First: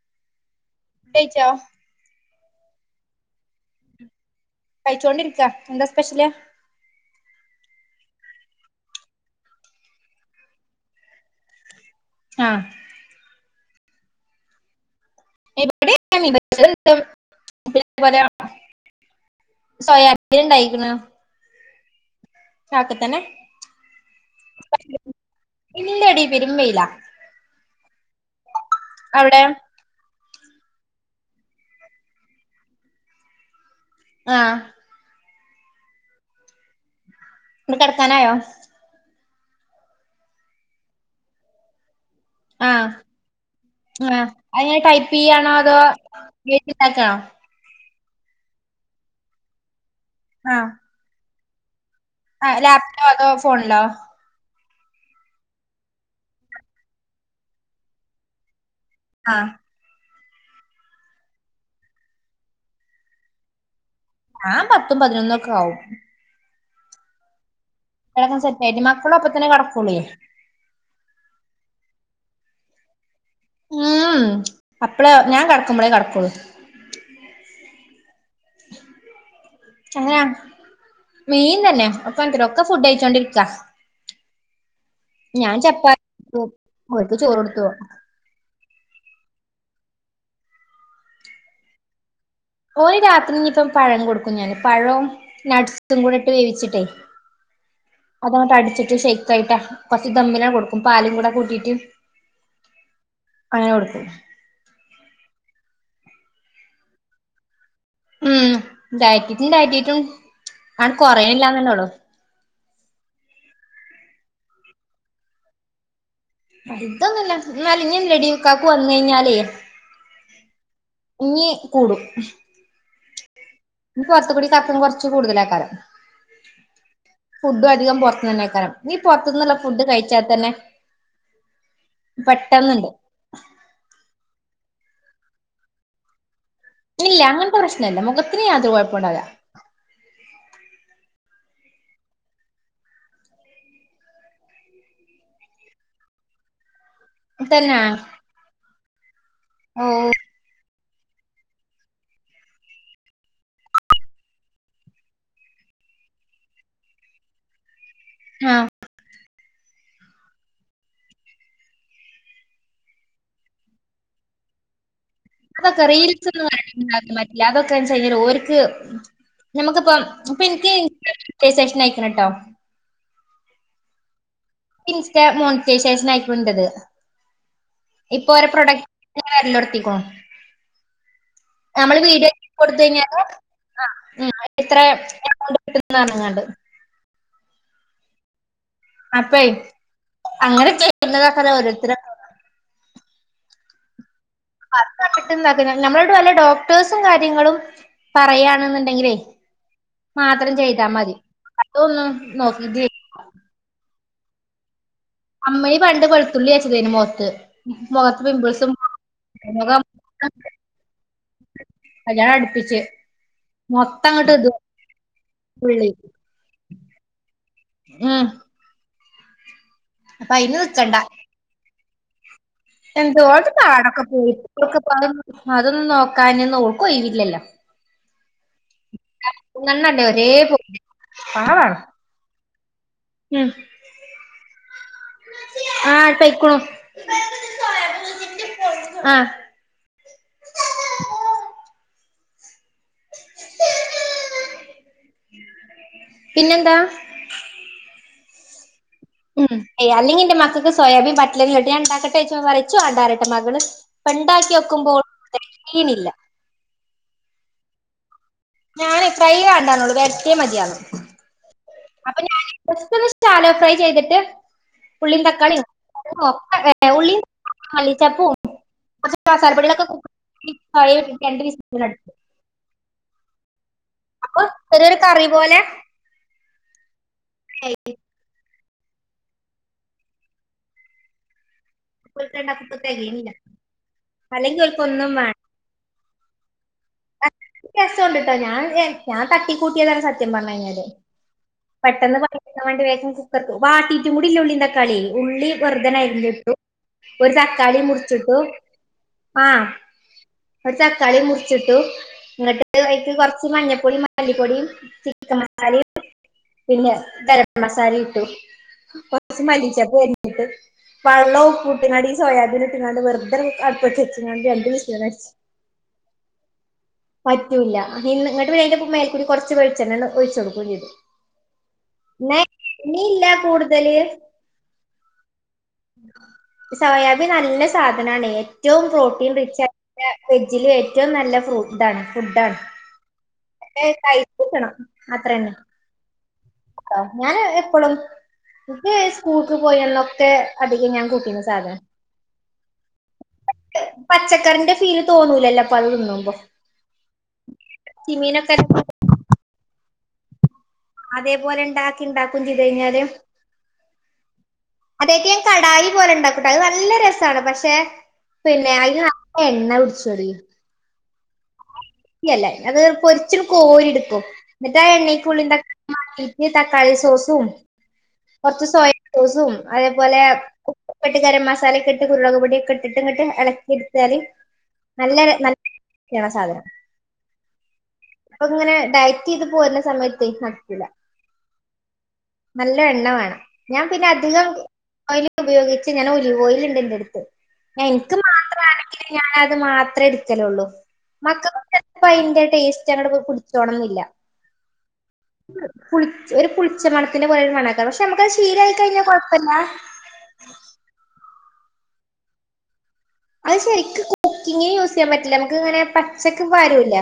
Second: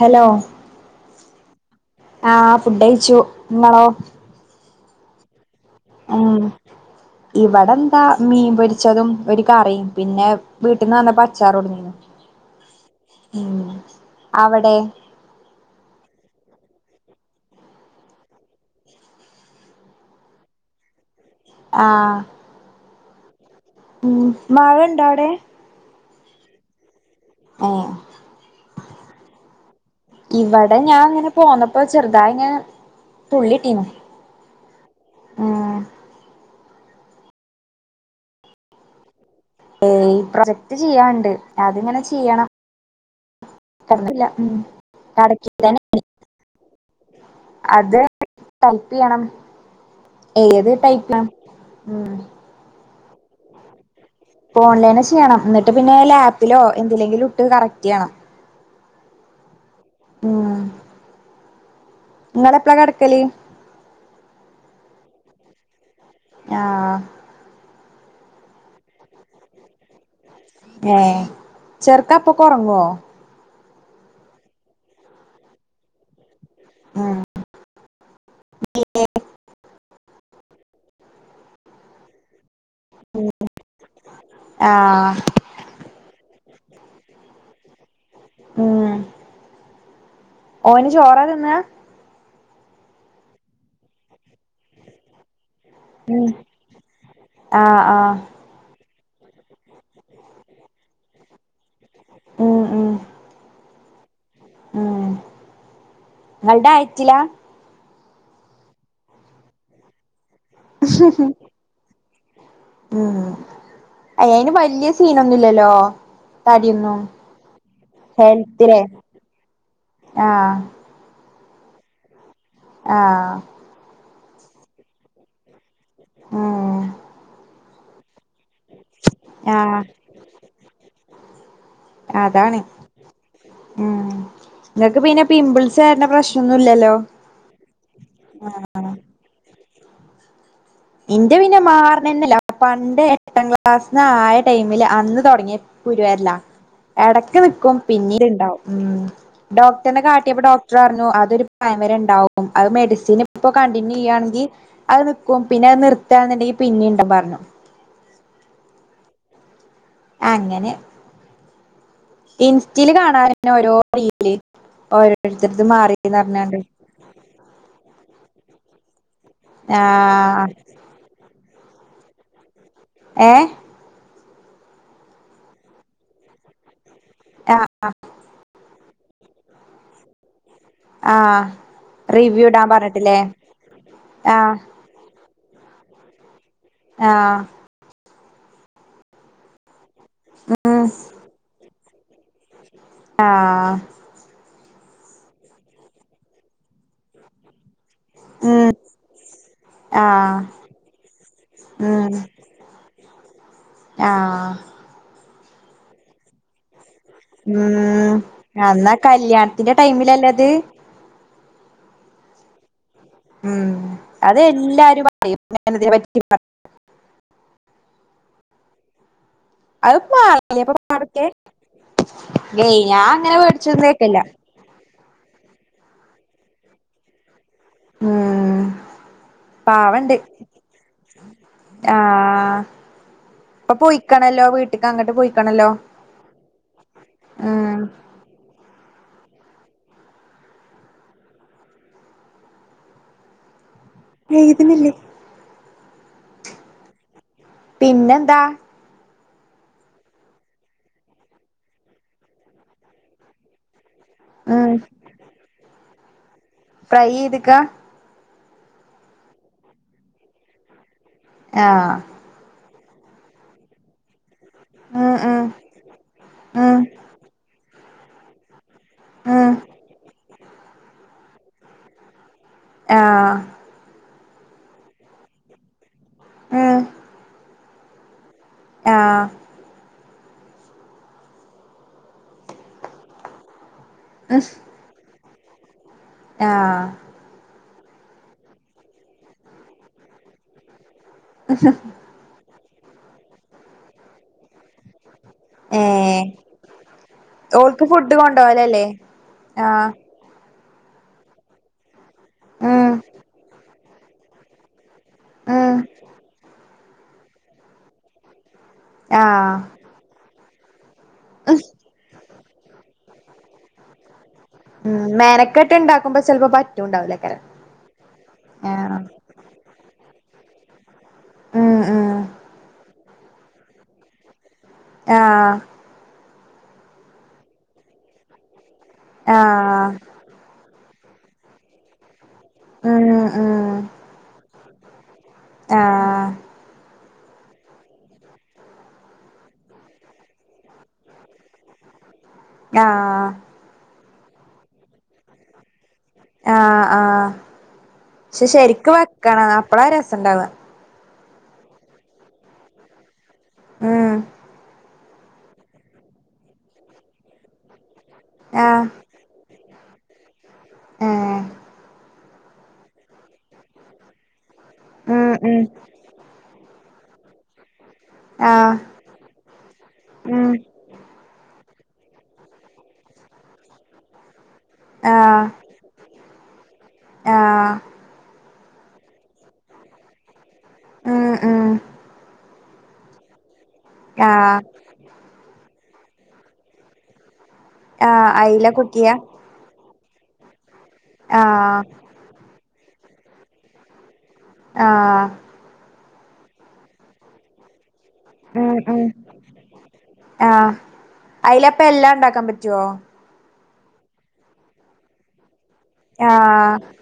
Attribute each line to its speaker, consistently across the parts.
Speaker 1: Hello
Speaker 2: കഴിച്ചോ
Speaker 1: ആഹ് ഫുഡ്ഴിച്ചു നിങ്ങാളോ
Speaker 2: കഴിച്ചോണ്ടിരിക്കാ
Speaker 1: ഉം ഇവിടെ എന്താ മീൻ പൊരിച്ചതും ഒരു കറിയും പിന്നെ വീട്ടിന്ന് വന്നപ്പോ അച്ചാറോട്ന്നീഞ്ഞു
Speaker 2: ആഹ്
Speaker 1: ഉം അവടെ
Speaker 2: ഇവിടെ മീൻപൊരിച്ചതും പിന്നെ അതുപോലെ സോയാബീൻ ണ്ടായിക്കുന്ന്
Speaker 1: ആഹ്
Speaker 2: ഒക്കെ തന്നെ
Speaker 1: ഉം മഴണ്ടൊ അടെ
Speaker 2: പേരും വെയിലാ അവിടെയോ
Speaker 1: ഇവടെ ഞാൻ ങ്ങനെ പോന്നപ്പോ ചെറുതായി ങ്ങനെ തുള്ളിട്ടീന്നു
Speaker 2: ആഹ്
Speaker 1: ആഹ്
Speaker 2: ട് കിടക്കാനായോ
Speaker 1: ഏ ഈ പ്രൊജക്ട് ചെയ്യാണ്ട് അതിങ്ങനെച്
Speaker 2: ആഹ് ആ
Speaker 1: ഉം
Speaker 2: അഹ്എ ടൈപ്പ് ചയ്യാണോ അതോ
Speaker 1: കടക്കിതന്നെ
Speaker 2: എയ്തിണ്ടാക്കാണോ
Speaker 1: ട്ടല്പ്പിയണം ഏഏത്ടൈപ്ള
Speaker 2: ആ ല അതോ ഫോണിലോ?
Speaker 1: ഓൺലൈനിൽ ചെയ്യണം എന്നിട്ട് പിന്നെ ലാപ്പിലോ എന്തിലെങ്കിലും ഇട്ട് കറക്റ്റ് ചെയ്യണം.
Speaker 2: ആഹ്
Speaker 1: ഉം നിങ്ങള് എപ്പളാ കിടക്കല്.
Speaker 2: [unintelligible] പത്തും പതിനൊന്നൊക്കെ ആവും
Speaker 1: ഞാ
Speaker 2: കെടക്കൻ സെറ്റായിട്ട് മക്കളും അപ്പ തന്നെ കെടക്കൊള്ളി
Speaker 1: ഏഹ് ചെറക്കപ്പൊകൊറങ്ങോ
Speaker 2: ആാാാഹ് അപ്പള് ഞാൻ കടക്കുമ്പ്ളെ കടക്കൊള്ള്
Speaker 1: ആഹ്
Speaker 2: അങ്ങന മീൻ തന്നെ ഒപ്പ [unintelligible] ഒക്കെ ഫുഡ് കയിച്ചോണ്ടിരിക്ക
Speaker 1: ആഹ്
Speaker 2: ഞാൻ ചപ്പാ [unintelligible] ഒര്ക്ക് ചോറ് കൊടുത്തു
Speaker 1: ഉം ഓന് ചോറാ തിന്നാ
Speaker 2: ഒല് രാത്രി ഇനിപ്പം പഴം കൊടു ക്കും ഞാന് പഴോ നട്ട്സും കൂടെ
Speaker 1: ഉം
Speaker 2: ഇട്ട് വേവിച്ചിട്ടേ
Speaker 1: ആഹ് ആഹ്
Speaker 2: അതട്ട് അടിച്ചിട്ട് ഷെക്ക് ആായിട്ടാ കൊറച്ച് ദമ്മിൽ കൊടുക്കും പാലും കൂടെ കൂട്ടിട്ട്
Speaker 1: ഉം ഉം
Speaker 2: അങ്ങനെ കൊടുക്കും
Speaker 1: നട ആയിറ്റില്ല
Speaker 2: ഉം തായിറ്റിട്ടുണ്ടായിറ്റിട്ടും ആൻ കൊറെ [unintelligible]
Speaker 1: ഉം അയ്യയിന് വല്യസീനൊന്നുല്ലല്ലോ
Speaker 2: ഇതൊന്നുല്ല ന്നലിഞ്ഞിറെടിക്കക്ക്
Speaker 1: ഹെൽത്തിലെ
Speaker 2: വന്നയിഞ്ഞാലേ
Speaker 1: ആഹ്
Speaker 2: ഉഞ്ഞികൂടും
Speaker 1: ആഹ്
Speaker 2: ഇനി പുറത്തുകൂടി ചക്കംകൊറച്ച് കൂടുതലാക്കാ
Speaker 1: ഉം
Speaker 2: [unintelligible] ഫുഡു ധികം പൊർ ത്ത്ന്നേക്കാരം ഇഞി പൊറത്ത്ന്നുള്ള ഫുഡ് കഴിച്ചാ തന്നെ
Speaker 1: അതാണെ
Speaker 2: പെട്ടെന്നുണ്ട്
Speaker 1: ഉം ഇങ്ങക്ക് പിന്നെ പിമ്പിൾസ് വര്ന പ്രശ്
Speaker 2: ഇല്ല അങ്ങൻത്തെ പ്രശ്നല്ല മുഖത്തിന് യാത്ര കുഴപ്പൂണ്ടാവൂല്ല.
Speaker 1: ഇന്റെ പിന്നെ മാറ്ണെന്നല്ല. പണ്ട് എട്ടാം ക്ലാസ് ന്ന് ആയ ടൈമില് അന്ന് തൊടങ്ങിയ കുരു വരലാ എടക്ക് നിക്കും
Speaker 2: തന്നാ
Speaker 1: പിന്നീ ണ്ടാവും ഊം
Speaker 2: ഓ
Speaker 1: ഡോക്ടറിനെ കാട്ടിയപ്പോ ഡോ ക്ട്രർഞ്ഞു അതൊരു പ്രായം വരെ ഇണ്ടാവും. അത് മെഡിസിന് ഇപ്പോ കണ്ടിന്യൂ ചെയ്യാണെങ്കി അത് നിക്കും. പിന്നെ അത് നിർത്താന്നുണ്ടെങ്കി പിന്നിം ണ്ടം പർഞ്ഞു.
Speaker 2: ആഹ്
Speaker 1: അങ്ങനെ ഇൻസ്റ്റീൽ കാണാന് ന്നെ ഓരോ റീല് ഓരോ
Speaker 2: അതൊക്കെ റീൽസ് ന്ന് [unintelligible] പറ്റ്ല. അതൊക്കെന്ന്ച്ചാ [unintelligible] ഓര് ക്ക് ഞമക്ക് ഇപ്പം
Speaker 1: ആഹ്
Speaker 2: ഇപ്പൻക്ക് [unintelligible] ഷനയ്ക്ക്ണ് ട്ടോ
Speaker 1: ഏഹ്
Speaker 2: ഇൻസ്റ്റ മോണിറ്റയ്സേഷനയ്ക്ക്ണു ഇന്റത്
Speaker 1: ആഹ്
Speaker 2: ഇപ്പൊ ഒരു പ്രൊഡക്റ്റ് [unintelligible] വരലൊട്ത്തിക്ക് ണു
Speaker 1: ആഹ്
Speaker 2: നമ്മള് വീഡിയോ
Speaker 1: റിവ്യൂ ഇടാൻ
Speaker 2: കൊടുത്തഴിഞ്ഞാല്
Speaker 1: പറഞ്ഞിട്ടില്ലേ
Speaker 2: ആ ഉം
Speaker 1: ആഹ്
Speaker 2: ഇത്ര എമൗണ്ട് ന്ന്‌ പറഞ്ഞ്ങ്ങാണ്ട്
Speaker 1: ആഹ്
Speaker 2: അപ്പൈ അങ്ങനെ
Speaker 1: ഉം
Speaker 2: ചെയ്യുന്നതാക്ക ഓരോരുത്തര്
Speaker 1: ആഹ്
Speaker 2: [unintelligible] ഡോക്ടേഴ്സും കാര്യങ്ങളും
Speaker 1: ഉം
Speaker 2: പറയാണെന്നുണ്ടെങ്കിലേ
Speaker 1: ആഹ്
Speaker 2: മാത്രം ചെയ്താ മതി അതൊന്നും
Speaker 1: ഉം
Speaker 2: നോക്കിട്ട്
Speaker 1: ആഹ്
Speaker 2: അമ്മീ പണ്ട് വെളുത്തുള്ളി അരച്ചതയ്നിം മൊഖ
Speaker 1: ഊം അന്നാ കല്യാണത്തിന്റെ ടൈമിലല്ലത്
Speaker 2: ആ ഞാൻ അടുപ്പിച്ച്
Speaker 1: ഉം
Speaker 2: മൊത്തം അങ്ങട്ട് ഇത്
Speaker 1: അതെല്ലാരും പറയും ഞാൻ
Speaker 2: ഉള്ളി
Speaker 1: ഇതിനെ പറ്റി പറ
Speaker 2: ഉം
Speaker 1: അത്
Speaker 2: അപ്പൊ അയിന്
Speaker 1: പാടല്ലേ അപ്പോ
Speaker 2: നിക്കണ്ട
Speaker 1: പാടക്കെ ഏയ് ഞാൻ അങ്ങനെ
Speaker 2: എന്തോരത്ത്
Speaker 1: പേടിച്ചൊന്നും
Speaker 2: പാടൊക്കെ
Speaker 1: നിക്കേല്ല
Speaker 2: പോയി ഇപ്പോഴൊക്കെ അതൊന്നും നോക്കാനൊന്നും ഓക്ക് [unintelligible] ല്ലോ
Speaker 1: ഉം
Speaker 2: മൂന്നെണ്ണല്ലേ
Speaker 1: പാവണ്ട്
Speaker 2: ഒരേ പോലെ പാവാണ്
Speaker 1: ആഹ്
Speaker 2: ഉം
Speaker 1: ഇപ്പോ പോയിക്കണല്ലോ വീട്ടക്ക് അങ്ങട്ട് പോയിക്കണല്ലോ
Speaker 2: ആഹ് പൊയ്ക്കുണു
Speaker 1: ആഹ്‌
Speaker 2: ആഹ്
Speaker 1: എഴുതുന്നില്ലേ
Speaker 2: പിന്നെന്താ
Speaker 1: ന്താ
Speaker 2: ഉം ഏയ് അല്ലെങ്കി എന്റെ മക്കക്ക് സോയാബീൻ ബട്ടല് ഇട്ട് ഞാ ഇണ്ടാക്കട്ടെ ഇച്ചോ പറയും ഇച്ച് വേണ്ടരട്ട് മകള് പ്പ്ണ്ടാക്കി
Speaker 1: ഉം
Speaker 2: വെക്കുമ്പോൾ [unintelligible] ണില്ലാ
Speaker 1: ഫ്രൈ ചെത്ക്കാ
Speaker 2: ഞാന് ഫ്രൈ കണ്ടന്നള്ളു വെരട്ടിയാ മതിയാകും
Speaker 1: ആഹ്
Speaker 2: ജസ്റ്റ്‌ ഒന്ന് ഷലോ ഫ്രൈ ചെയ്തിട്ട്
Speaker 1: ഉം
Speaker 2: ഉള്ളീം
Speaker 1: ഉം
Speaker 2: തക്കാളീം
Speaker 1: ഉം
Speaker 2: [unintelligible] ഉള്ളി മല്ലിച്ചപ്പും
Speaker 1: ഉം
Speaker 2: [unintelligible] [unintelligible]
Speaker 1: ആഹ്
Speaker 2: അപ്പൊ ചെറിയരു കറി പോലെ
Speaker 1: ഏഹ്
Speaker 2: [unintelligible]
Speaker 1: ആഹ്
Speaker 2: കൊൾക്കണ്ടാക്കത്തെകയണില്ലാ
Speaker 1: ഉം
Speaker 2: അല്ലെങ്കി ഓൽക്കൊന്നും വേ
Speaker 1: ആഹ്
Speaker 2: ഏ രസോണ്ട്ട്ടോ ഞാൻ ഏ ഞാൻ തട്ടിക്കൂട്ടിയതാണ് സത്യം പറഞ്ഞയിഞ്ഞാല് പെട്ടെന്ന് പറ എന്താവാണ്ടി വേഗം കുക്കർക്ക് വാട്ടീട്ട് കൂടില്ലഉള്ളള്ളിന്താകളിയെയ് ഉള്ളി
Speaker 1: ഏഹ്
Speaker 2: വെറുതനരിഞ്ഞിട്ടു ഒരു തക്കാളി
Speaker 1: ഓൾക്ക് ഫുഡ്
Speaker 2: മുറിച്ചിട്ടു
Speaker 1: കൊണ്ടോവലല്ലേ
Speaker 2: ആഹ് ഒരുച്ചക്കാളി മുർച്ചി ട്ടു ഇങ്ങട്ട്
Speaker 1: ഉം
Speaker 2: അയ്ക്ക് കൊർച്ച് മഞ്ഞപ്പൊ പൊടി മല്ലിപ്പൊടീം ചി ക്കൻ
Speaker 1: ഉം
Speaker 2: മസാലീം പിന്നെ ഗരം മസാലിട്ടു കൊറച്ച്
Speaker 1: ആഹ്
Speaker 2: മല്ലിച്ചപ്പ് [unintelligible]
Speaker 1: ഉം
Speaker 2: [unintelligible] [unintelligible]
Speaker 1: മ്
Speaker 2: വിസിലടിച്ചു
Speaker 1: മെനക്കെട്ട് ഇണ്ടാക്കുമ്പോ ചെലപ്പോ പറ്റ്
Speaker 2: പറ്റൂല്ല നി നിങ്ങട്ട്
Speaker 1: ആഹ്
Speaker 2: [unintelligible] കൊറച്ച് വെളിച്ചെണ് [unintelligible]
Speaker 1: മ് മ്
Speaker 2: ഇനി ഇല്ല കൂടുതല്.
Speaker 1: ആഹ്
Speaker 2: സോയാബി നല്ല സാധനാണ്. ഏറ്റവും പ്രോട്ടീൻ റിച്ച് [unintelligible]
Speaker 1: ആഹ്
Speaker 2: ഫ്രീജില് വെ ഏറ്റവും നല്ല ഫ്രൂട്ടാണ്. ഫുഡാണ്
Speaker 1: ഉം ഉം
Speaker 2: ഇന്നട്ട് അയ് കൈ പുട്ച്ചണ് അത്രയെന്നെ
Speaker 1: ആഹ്
Speaker 2: ഞാന് എപ്പളും ഇൻക്ക് സ്കൂൾക്ക് പോയ അന്നൊക്കെ അധികം ഞാൻ കൂട്ടിന്ന സാധനം
Speaker 1: ആ
Speaker 2: പച്ചക്കറിന്റെ ഫീല് തോന്നൂലല്ലോ അ
Speaker 1: ആ ആ ക്ഷെ
Speaker 2: ചിമീനൊക്കെ
Speaker 1: ശരിക്ക് വെക്കണം അപ്പളാ രസം ഇണ്ടാവാ
Speaker 2: അതേപോലെ ഇണ്ടാക്കി ഇണ്ടാക്കും ചെയ്ത് കഴിഞ്ഞാല്
Speaker 1: ആ
Speaker 2: അതെയ്ക്ക് ഞാൻ കടായി പോലെ ഇണ്ടാക്കൂട്ടോ അത് നല്ല രസാണ് പക്ഷെ പിന്നെ അയിന് നല്ല എണ്ണ പി ചെറി
Speaker 1: ഏ
Speaker 2: ഇയ്യ ഇല്ല അത്‌ പൊര്ച്ച്ങ്ങട്ട്‌ കോരി ഇട്ക്കും ഇന്നട്ടാ
Speaker 1: ഉം
Speaker 2: എണ്ണീക്ക് ഉള്ളിം
Speaker 1: ഉം
Speaker 2: തക്ക ഉള്ളിക്ക് തക്കളി സോസും കൊർച്ച്
Speaker 1: ആഹ്
Speaker 2: സോയ സോസും അതേ പോലെ
Speaker 1: ഉം
Speaker 2: ട്ട ഉപ്പിട്ട് ഗരമസാ സാലെ ഒക്കെ ഇട്ട് കുരുമൊളക് പൊടിയൊക്കെ ഇട്ടിട്ട് ഇങ്ങട്ട് എളക്കി ഇട്ത്താല് നല്ല
Speaker 1: ആഹ്
Speaker 2: നല്ല [inaudible] ആ സാധനം
Speaker 1: ആഹ്
Speaker 2: ഇപ്പ ഇങ്ങനെ ഡയറ്റ് ചെയ്ത് പോര്ണ സമയത്ത് ഈ സാ
Speaker 1: ഉം ഉം
Speaker 2: നല്ല എണ്ണ വേണം ഞാൻ പിന്നെ അധികം
Speaker 1: ആഹ്
Speaker 2: ഒയൽ ഒക്കെ ഉപയോഗിച്ച് [unintelligible] ഞാൻ ഒലീവോയിൽ ഇണ്ട് ഇന്റെ എട്ത്ത് ഞാ ഇൻക്ക്
Speaker 1: ആഹ്
Speaker 2: മാത്ര
Speaker 1: അയില
Speaker 2: ആണെങ്കിൽ
Speaker 1: കുക്കിയാ
Speaker 2: ഞാനത് മാ ത്രെ ഇട്ക്കലൊള്ളു മക്കകൊക്കെ
Speaker 1: ആഹ്
Speaker 2: ചെൽപ്പം അയിന്റെ ടെസ് ച്ച് അങ്ങട്ട്പ്പം പുട്ച്ചോണംന്നില്ല
Speaker 1: ആ
Speaker 2: പുളിച്ച ഒര്. പുളിച്ച മണത്തിന്റെ പോലെരു മണെയ്ക്കാരം പ
Speaker 1: ഉം ഉം ആ അയിലപ്പ എല്ലാ ഇണ്ടാക്കാൻ പറ്റോ
Speaker 2: അയ് ശരിക്ക് കുക്കിങ്ങിന് യൂസ് ചെയ്യാൻ പറ്റില്ല ക്ക് ഇങ്ങനെ പച്ചക്ക്
Speaker 1: ആഹ്
Speaker 2: പാരുലെ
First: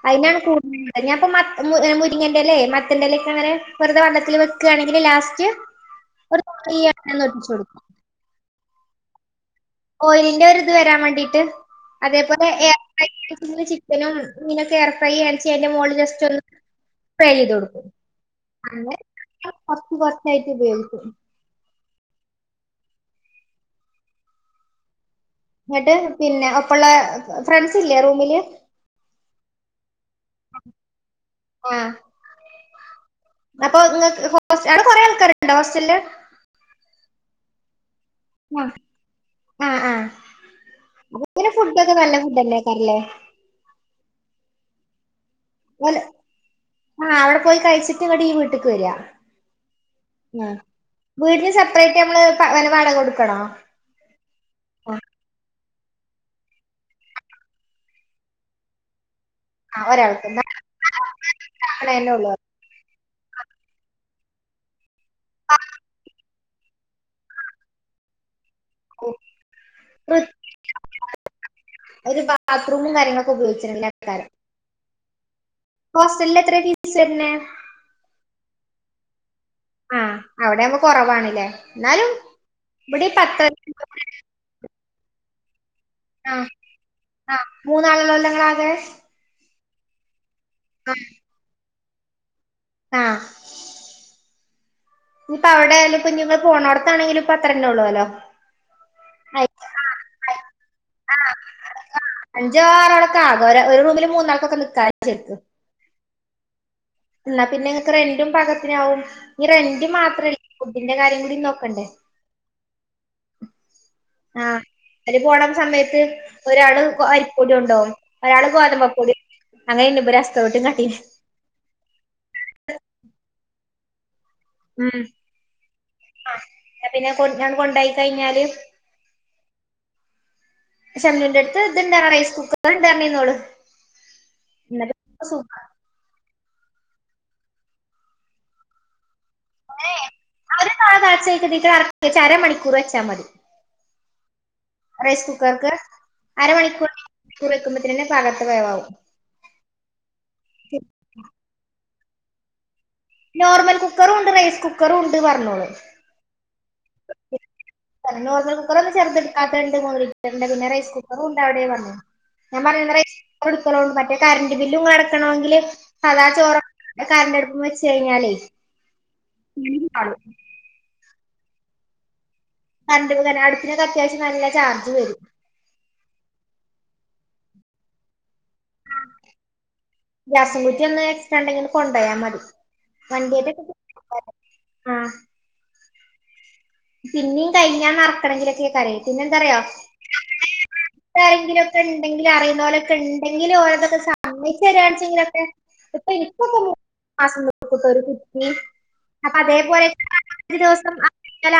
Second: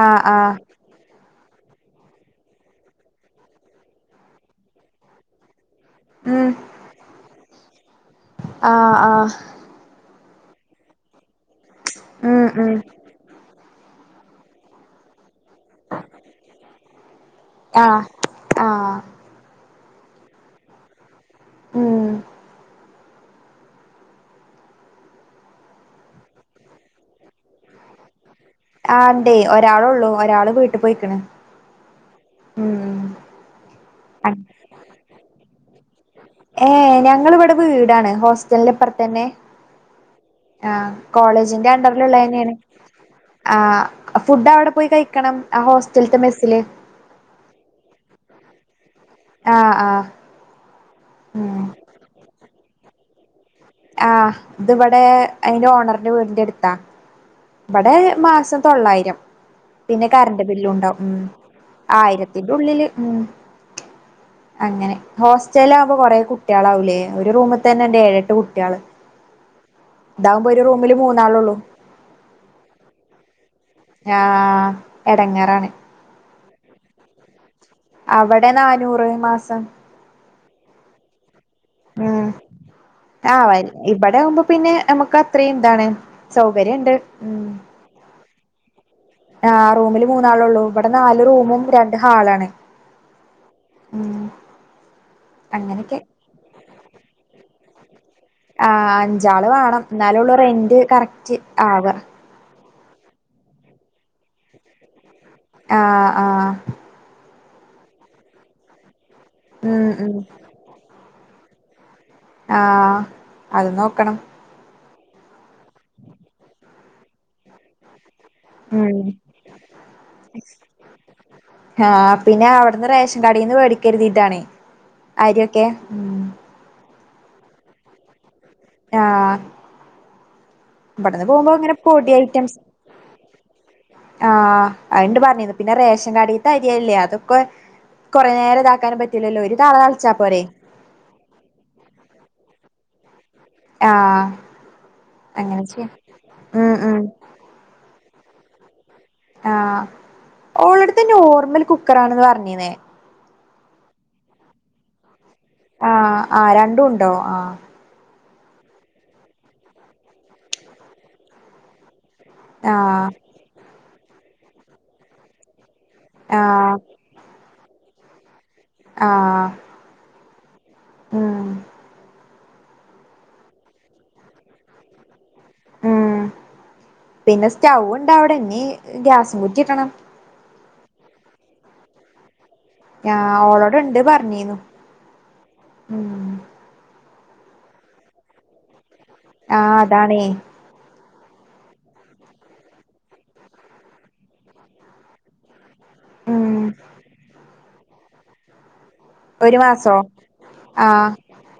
Speaker 1: ആഹ്
Speaker 2: അയിനാണ്
Speaker 1: ആഹ്
Speaker 2: കൂട്തൽ ഞാ ഇപ്പ മക്ക മു മുരിങ്ങെന്റെലെ മത്തെന്റെലെ ഒക്കെ അങ്ങനെ വെർതെ വള്ളത്തിൽ വെക്കാണെങ്കിൽ ലാസ്റ്റ് ഒര്
Speaker 1: ഉം
Speaker 2: തുള്ളി എണ്ണഒന്ന് ഒഴിച്ച് കൊട്ക്കും
Speaker 1: ആഹ് ആഹ്
Speaker 2: ഓയിലിൻ്റെ ഒര് ഇത് വരാൻ വാണ്ടിട്ട്
Speaker 1: ഉം
Speaker 2: അതേപോലെ
Speaker 1: ഉം
Speaker 2: [unintelligible] ഇതിനും ഇനൊക്കെ [unintelligible] ച്ചെ അയ്ന്റെ മോള്ല് ജസ്‌റ്റൊന്ന്
Speaker 1: ആഹ് ആഹ്
Speaker 2: [inaudible] [unintelligible]
Speaker 1: ഉം
Speaker 2: ന്ന്ട്ട് പിന്നെ ഒപ്പള്ളെ ഫ്രണ്ട്സ് ല്ലേ റൂമില്
Speaker 1: ആ ണ്ടേ ഒരാളൊള്ളു ഒരാള് വീട്ട് പോയ്ക്ക്ണ്
Speaker 2: ആ
Speaker 1: ഉം
Speaker 2: അപ്പൊ ങ്ങക്ക് [unintelligible] അവടെ കൊറെ ആൾക്കാരൊക്കെണ്ടോ ഹോസ്റ്റലില്
Speaker 1: ഏഹ് ഞങ്ങളിവിടെ വീടാണ്
Speaker 2: ആ
Speaker 1: ഹോസ്റ്റലിന്പ്പർത്തെന്നെ
Speaker 2: ആ ആ
Speaker 1: ആ
Speaker 2: അപ്പൊ ഇങ്ങനെ
Speaker 1: കോളേജിന്റെ
Speaker 2: ഫുഡൊക്കെ നല്ല
Speaker 1: അണ്ടർല്ള്ളതെന്നേണ്
Speaker 2: ഫുഡല്ലേ കറിലേ
Speaker 1: ആ ഫുഡ് അവടെ പോയി കയ്
Speaker 2: [unintelligible] ആ അവടെ പോയി കയ്ച്ച്ട്ട് ഇവടെ ഈ വീ ട്ട്ക്ക് വെര
Speaker 1: ആഹ് ആഹ്
Speaker 2: ആ വീടിന്
Speaker 1: ഉം
Speaker 2: സെപ്പറേറ്റ് നമ്മള് വാടകക്കൊടുക്കണോ
Speaker 1: ആ ഇത് വടെ അയ്ന്റെ ഓ ണറിന്റെ വീടിൻറെ അടുത്താ ഇവടെ മാസം തൊള്ളായിരം.
Speaker 2: ആ,
Speaker 1: പിന്നെ
Speaker 2: ഒരാൾക്ക്
Speaker 1: കറണ്ട്
Speaker 2: ന-
Speaker 1: ബില്ലും ഉണ്ടാവും ഉം
Speaker 2: ഉണ്ടാക്കണേന്നെ ഉള്ളൂ
Speaker 1: ആയിരത്തിന്റെ ഉള്ളില് ഉം അങ്ങനെ ഹോസ്റ്റലാവുമ്പോ കൊറേ കുട്ടികളാവൂലേ ഒരു റൂമി തന്നെണ്ട് ഏഴെട്ട് കുട്ടി കള് ഇതാവുമ്പോ ഒരു റൂമില് മൂന്നാളുള്ളൂ.
Speaker 2: ഒരു ബാത്റൂമും കാര്യങ്ങളൊക്കെ ഉപയോഗി
Speaker 1: ആഹ് എടങ്ങ റാണ്.
Speaker 2: ല് എത്രയാ ഫീസ് വരണേ?
Speaker 1: അവടെ നാനൂറ് മാസ് സം
Speaker 2: അവടെയാവുമ്പോ കൊറവാണ് ല്ലേ
Speaker 1: ഉം ആഹ് വെരി ഇവടെ ആവുമ്പ പിന്നെ നമ്മക്ക് അത്രയും ഇതാണ്
Speaker 2: ആഹ്
Speaker 1: സൗകര്യം ഇണ്ട് ഉം
Speaker 2: ആഹ് [unintelligible]
Speaker 1: ആഹ് റൂമില് മൂ ന്നാളൊള്ളൂ ഇവട
Speaker 2: ആഹ്
Speaker 1: നാല് റൂമും രൺ ണ്ട് ഹാളാണ്. ഉം
Speaker 2: ഇഞ്പ്പ അവടെ
Speaker 1: അങ്ങനെയൊക്കെ
Speaker 2: ആയാലും ഇഞ് ഇപ്പ ങ്ങൾ പോണോട്ത്താണെങ്കിലും ഇപ്പത്ര അത്ര ന്നൊള്ളോ ലോ.
Speaker 1: ആഹ് അഞ്ചാള് വേണം എന്നാലൊള്ളു
Speaker 2: ആയി
Speaker 1: റെന്റ്
Speaker 2: ആഹ്
Speaker 1: കറക്റ്റ് ആവാ
Speaker 2: അഞ്ചോ ആറോ ളക്ക ആകാ ഒര് ഒരു റൂമില് മൂന്നാൾക്കൊക്കെ നിക്കാലോ ചെര്ക്ക്.
Speaker 1: ആഹ് ആഹ്
Speaker 2: എന്നാ പിന്നെ ഇങ്ങക്ക് റെൻ്റും പാകത്തിനാവും. ഇഞ് റെന്റ്
Speaker 1: ഉം ഉം
Speaker 2: മാത്രല്ല ഫുഡിന്റെ കാര്യങ്ങളും [unintelligible] നോക്കണ്ടേ.
Speaker 1: ആഹ് അത് നോക്
Speaker 2: ആഹ് അയ്ന് പോണം സമയത്ത് ഒരാള് കൊ അരിപ്പൊടി കൊണ്ടോവും ഒരാള്
Speaker 1: ഉം
Speaker 2: ഗോതമ്പപ്പൊടി അങ്ങനെണ്ട് ഇബര് ഹസ്കൗട്ടും കട്ടീം
Speaker 1: ആഹ് പിന്നെ അവട്ന്ന് റേഷൻ കടീന്ന് വേടി ക്കര്തീട്ടാണെ. അര്യൊക്കെ
Speaker 2: ഏഹ് പിന്നെ കൊൺ ഞാൻ കൊണ്ടായി കഴിഞ്ഞാല്
Speaker 1: ആഹ് ഇവടന്ന്
Speaker 2: ഷംനുന്റെ
Speaker 1: പോവുമ്പോ
Speaker 2: അടുത്ത്
Speaker 1: അങ്ങനെ
Speaker 2: ഇതുണ്ടാണ്
Speaker 1: പൊടി
Speaker 2: റൈസ്
Speaker 1: ഐറ്റംസ്
Speaker 2: കുക്കർ ഉണ്ടായിരുന്നോള്
Speaker 1: ആഹ് അയണ്ട്
Speaker 2: എന്നിട്ട്
Speaker 1: പറഞ്ഞേന്ന്
Speaker 2: സൂപ്പർ
Speaker 1: പിന്നെ റേഷൻ കാഡീ ത്തെ അരിയല്ലേ അതൊക്കോ കൊറേ നേരം ഇതാക്കാനും പറ്റ്
Speaker 2: പിന്നേ [unintelligible] അരമണിക്കൂറ് വെച്ച ച്ചാ മതി
Speaker 1: ആഹ്
Speaker 2: റൈസ്
Speaker 1: അങ്ങനെ
Speaker 2: കുക്കർക്ക്
Speaker 1: ചെയ്യാം ഉം ഉം
Speaker 2: അരമണിക്കൂർണിക്കൂർ വെക്കുമ്പ ത്തിനന്നെ പാകത്ത് വേവാവും
Speaker 1: ആഹ് ഓളടുത്തന്നെ ഓർമ്മല് കു ക്കറാണെന്ന് പറഞ്ഞീന്നേ
Speaker 2: നോർമൽ കുക്കറുണ്ട് റൈസ് കുക്കറു
Speaker 1: ആഹ് ആഹ് രണ്ടും ഉ ണ്ടോ ആഹ്.
Speaker 2: ന്നെ നോർ കുക്കറ ഒന്നും ചെർത എടുക്കാത്തണ്ട് മുറി പിന്നെ റൈസ് കുക്കറും ഉണ്ട് അവിടെ പറഞ്ഞു ഞാൻ
Speaker 1: ആഹ്
Speaker 2: [unintelligible] കറന്റ് ബില്ലുംങ്ങടക്കണോങ്കില് സദാ ചോറ
Speaker 1: ആഹ്
Speaker 2: കറണ്ടെടുപ്പും വെ ച്ച് കഴിഞ്ഞാലേ
Speaker 1: ആഹ്
Speaker 2: ഉം [unintelligible]
Speaker 1: ഉം
Speaker 2: കറണ്ട [unintelligible] അടുപ്പിനൊക്കെ അത്യാവശ്യം നല്ല ചാർജ് വരും
Speaker 1: ഉം പിന്നെ സ്റ്റൗ ഉണ്ട അവിടെന്നീ ഗ്യാസും കുറ്റി ഇടണം
Speaker 2: കസൻകുറ്റി ഒന്ന് എക്സ്റ്റ ണ്ടെങ്കി ഒന്ന് കൊണ്ടയാമതി
Speaker 1: ഞാ ഓളോടെ ഇണ്ട് പറഞ്ഞീനു
Speaker 2: ആ
Speaker 1: ഉം
Speaker 2: പിന്നെയും കഴഞ്ഞാൻറക്കണമെങ്കിലൊക്കെയ കരയ
Speaker 1: ആഹ് അതാണേ.
Speaker 2: [unintelligible] ആരെങ്കിലൊക്കെ ഉണ്ടെങ്കിലും അറിയുന്നോരൊക്കെണ്ടെങ്കിലോരെതൊക്കെ സമ്മയ്ചേരാണെചേലൊക്കെ ഇപ്പോ
Speaker 1: ഉം
Speaker 2: ഇപ്പൊക്കൊ [unintelligible] ഒരു പരക്ക്ച്ചി അപ്പൊ
Speaker 1: ഒരു
Speaker 2: അതേപോലെ
Speaker 1: മാസോ
Speaker 2: [unintelligible] ദിവസം
Speaker 1: ആഹ്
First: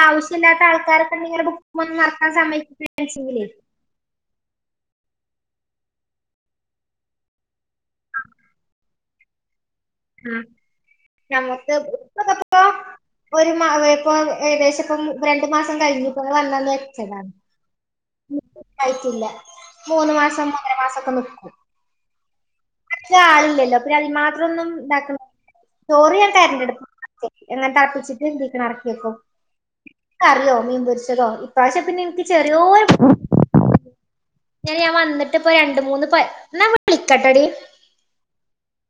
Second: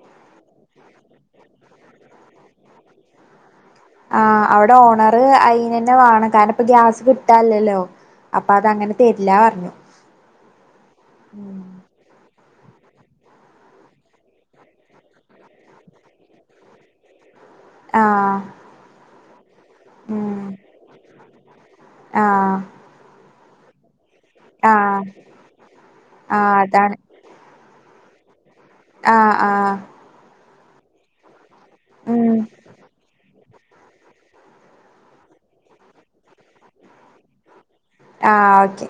Speaker 2: ആവശ്യമില്ലാത്ത ആൾക്കാർക്ക ഇനെ ബുക്കന്ന് വറത്താൻ സ [unintelligible]
Speaker 1: ആഹ് അവിടെ ഓണറ് അയിനന്നെ വേണം. കാരണം ഇപ്പ ഗ്യാസ് കിട്ടല്ലല്ലോ അപ്പൊ അത അങ്ങനെ തരില്ലറഞ്ഞു.
Speaker 2: [unintelligible] ഇപ്പ ഒരു മാ ഇപ്പൊ ഏകദേശം ഇപ്പം രണ്ട മാസം കഴിഞ്ഞപ്പോെ വന്നന്ന് വെച്ചതാ
Speaker 1: ആഹ്
Speaker 2: [unintelligible] ആയിട്ടല്ല മൂന്ന്
Speaker 1: ഉം
Speaker 2: മാസം ഒന്നര മാസം ഒക്കെ നിക്കും. [inaudible]
Speaker 1: ആഹ്
Speaker 2: അധികം ആളില്ലല്ലോ [unintelligible]
Speaker 1: ആഹ് ആഹ് അതാണ്
Speaker 2: [unintelligible]
Speaker 1: ആഹ്
Speaker 2: [unintelligible]
Speaker 1: ആഹ്
Speaker 2: ക്ക അറിയോ മീൻ പൊരിച്ചതോ ഇ താശെ പിന്നെ എനിക്ക്
Speaker 1: ഉം
Speaker 2: ചെറിയോ [unintelligible] ഞാ ഞാൻ വന്നിട്ട് ഇപ്പ രണ്ട് മൂന്ന് പ എന്നാ വിളിക്കട്ടടി
Speaker 1: ആഹ് ഓക്കെ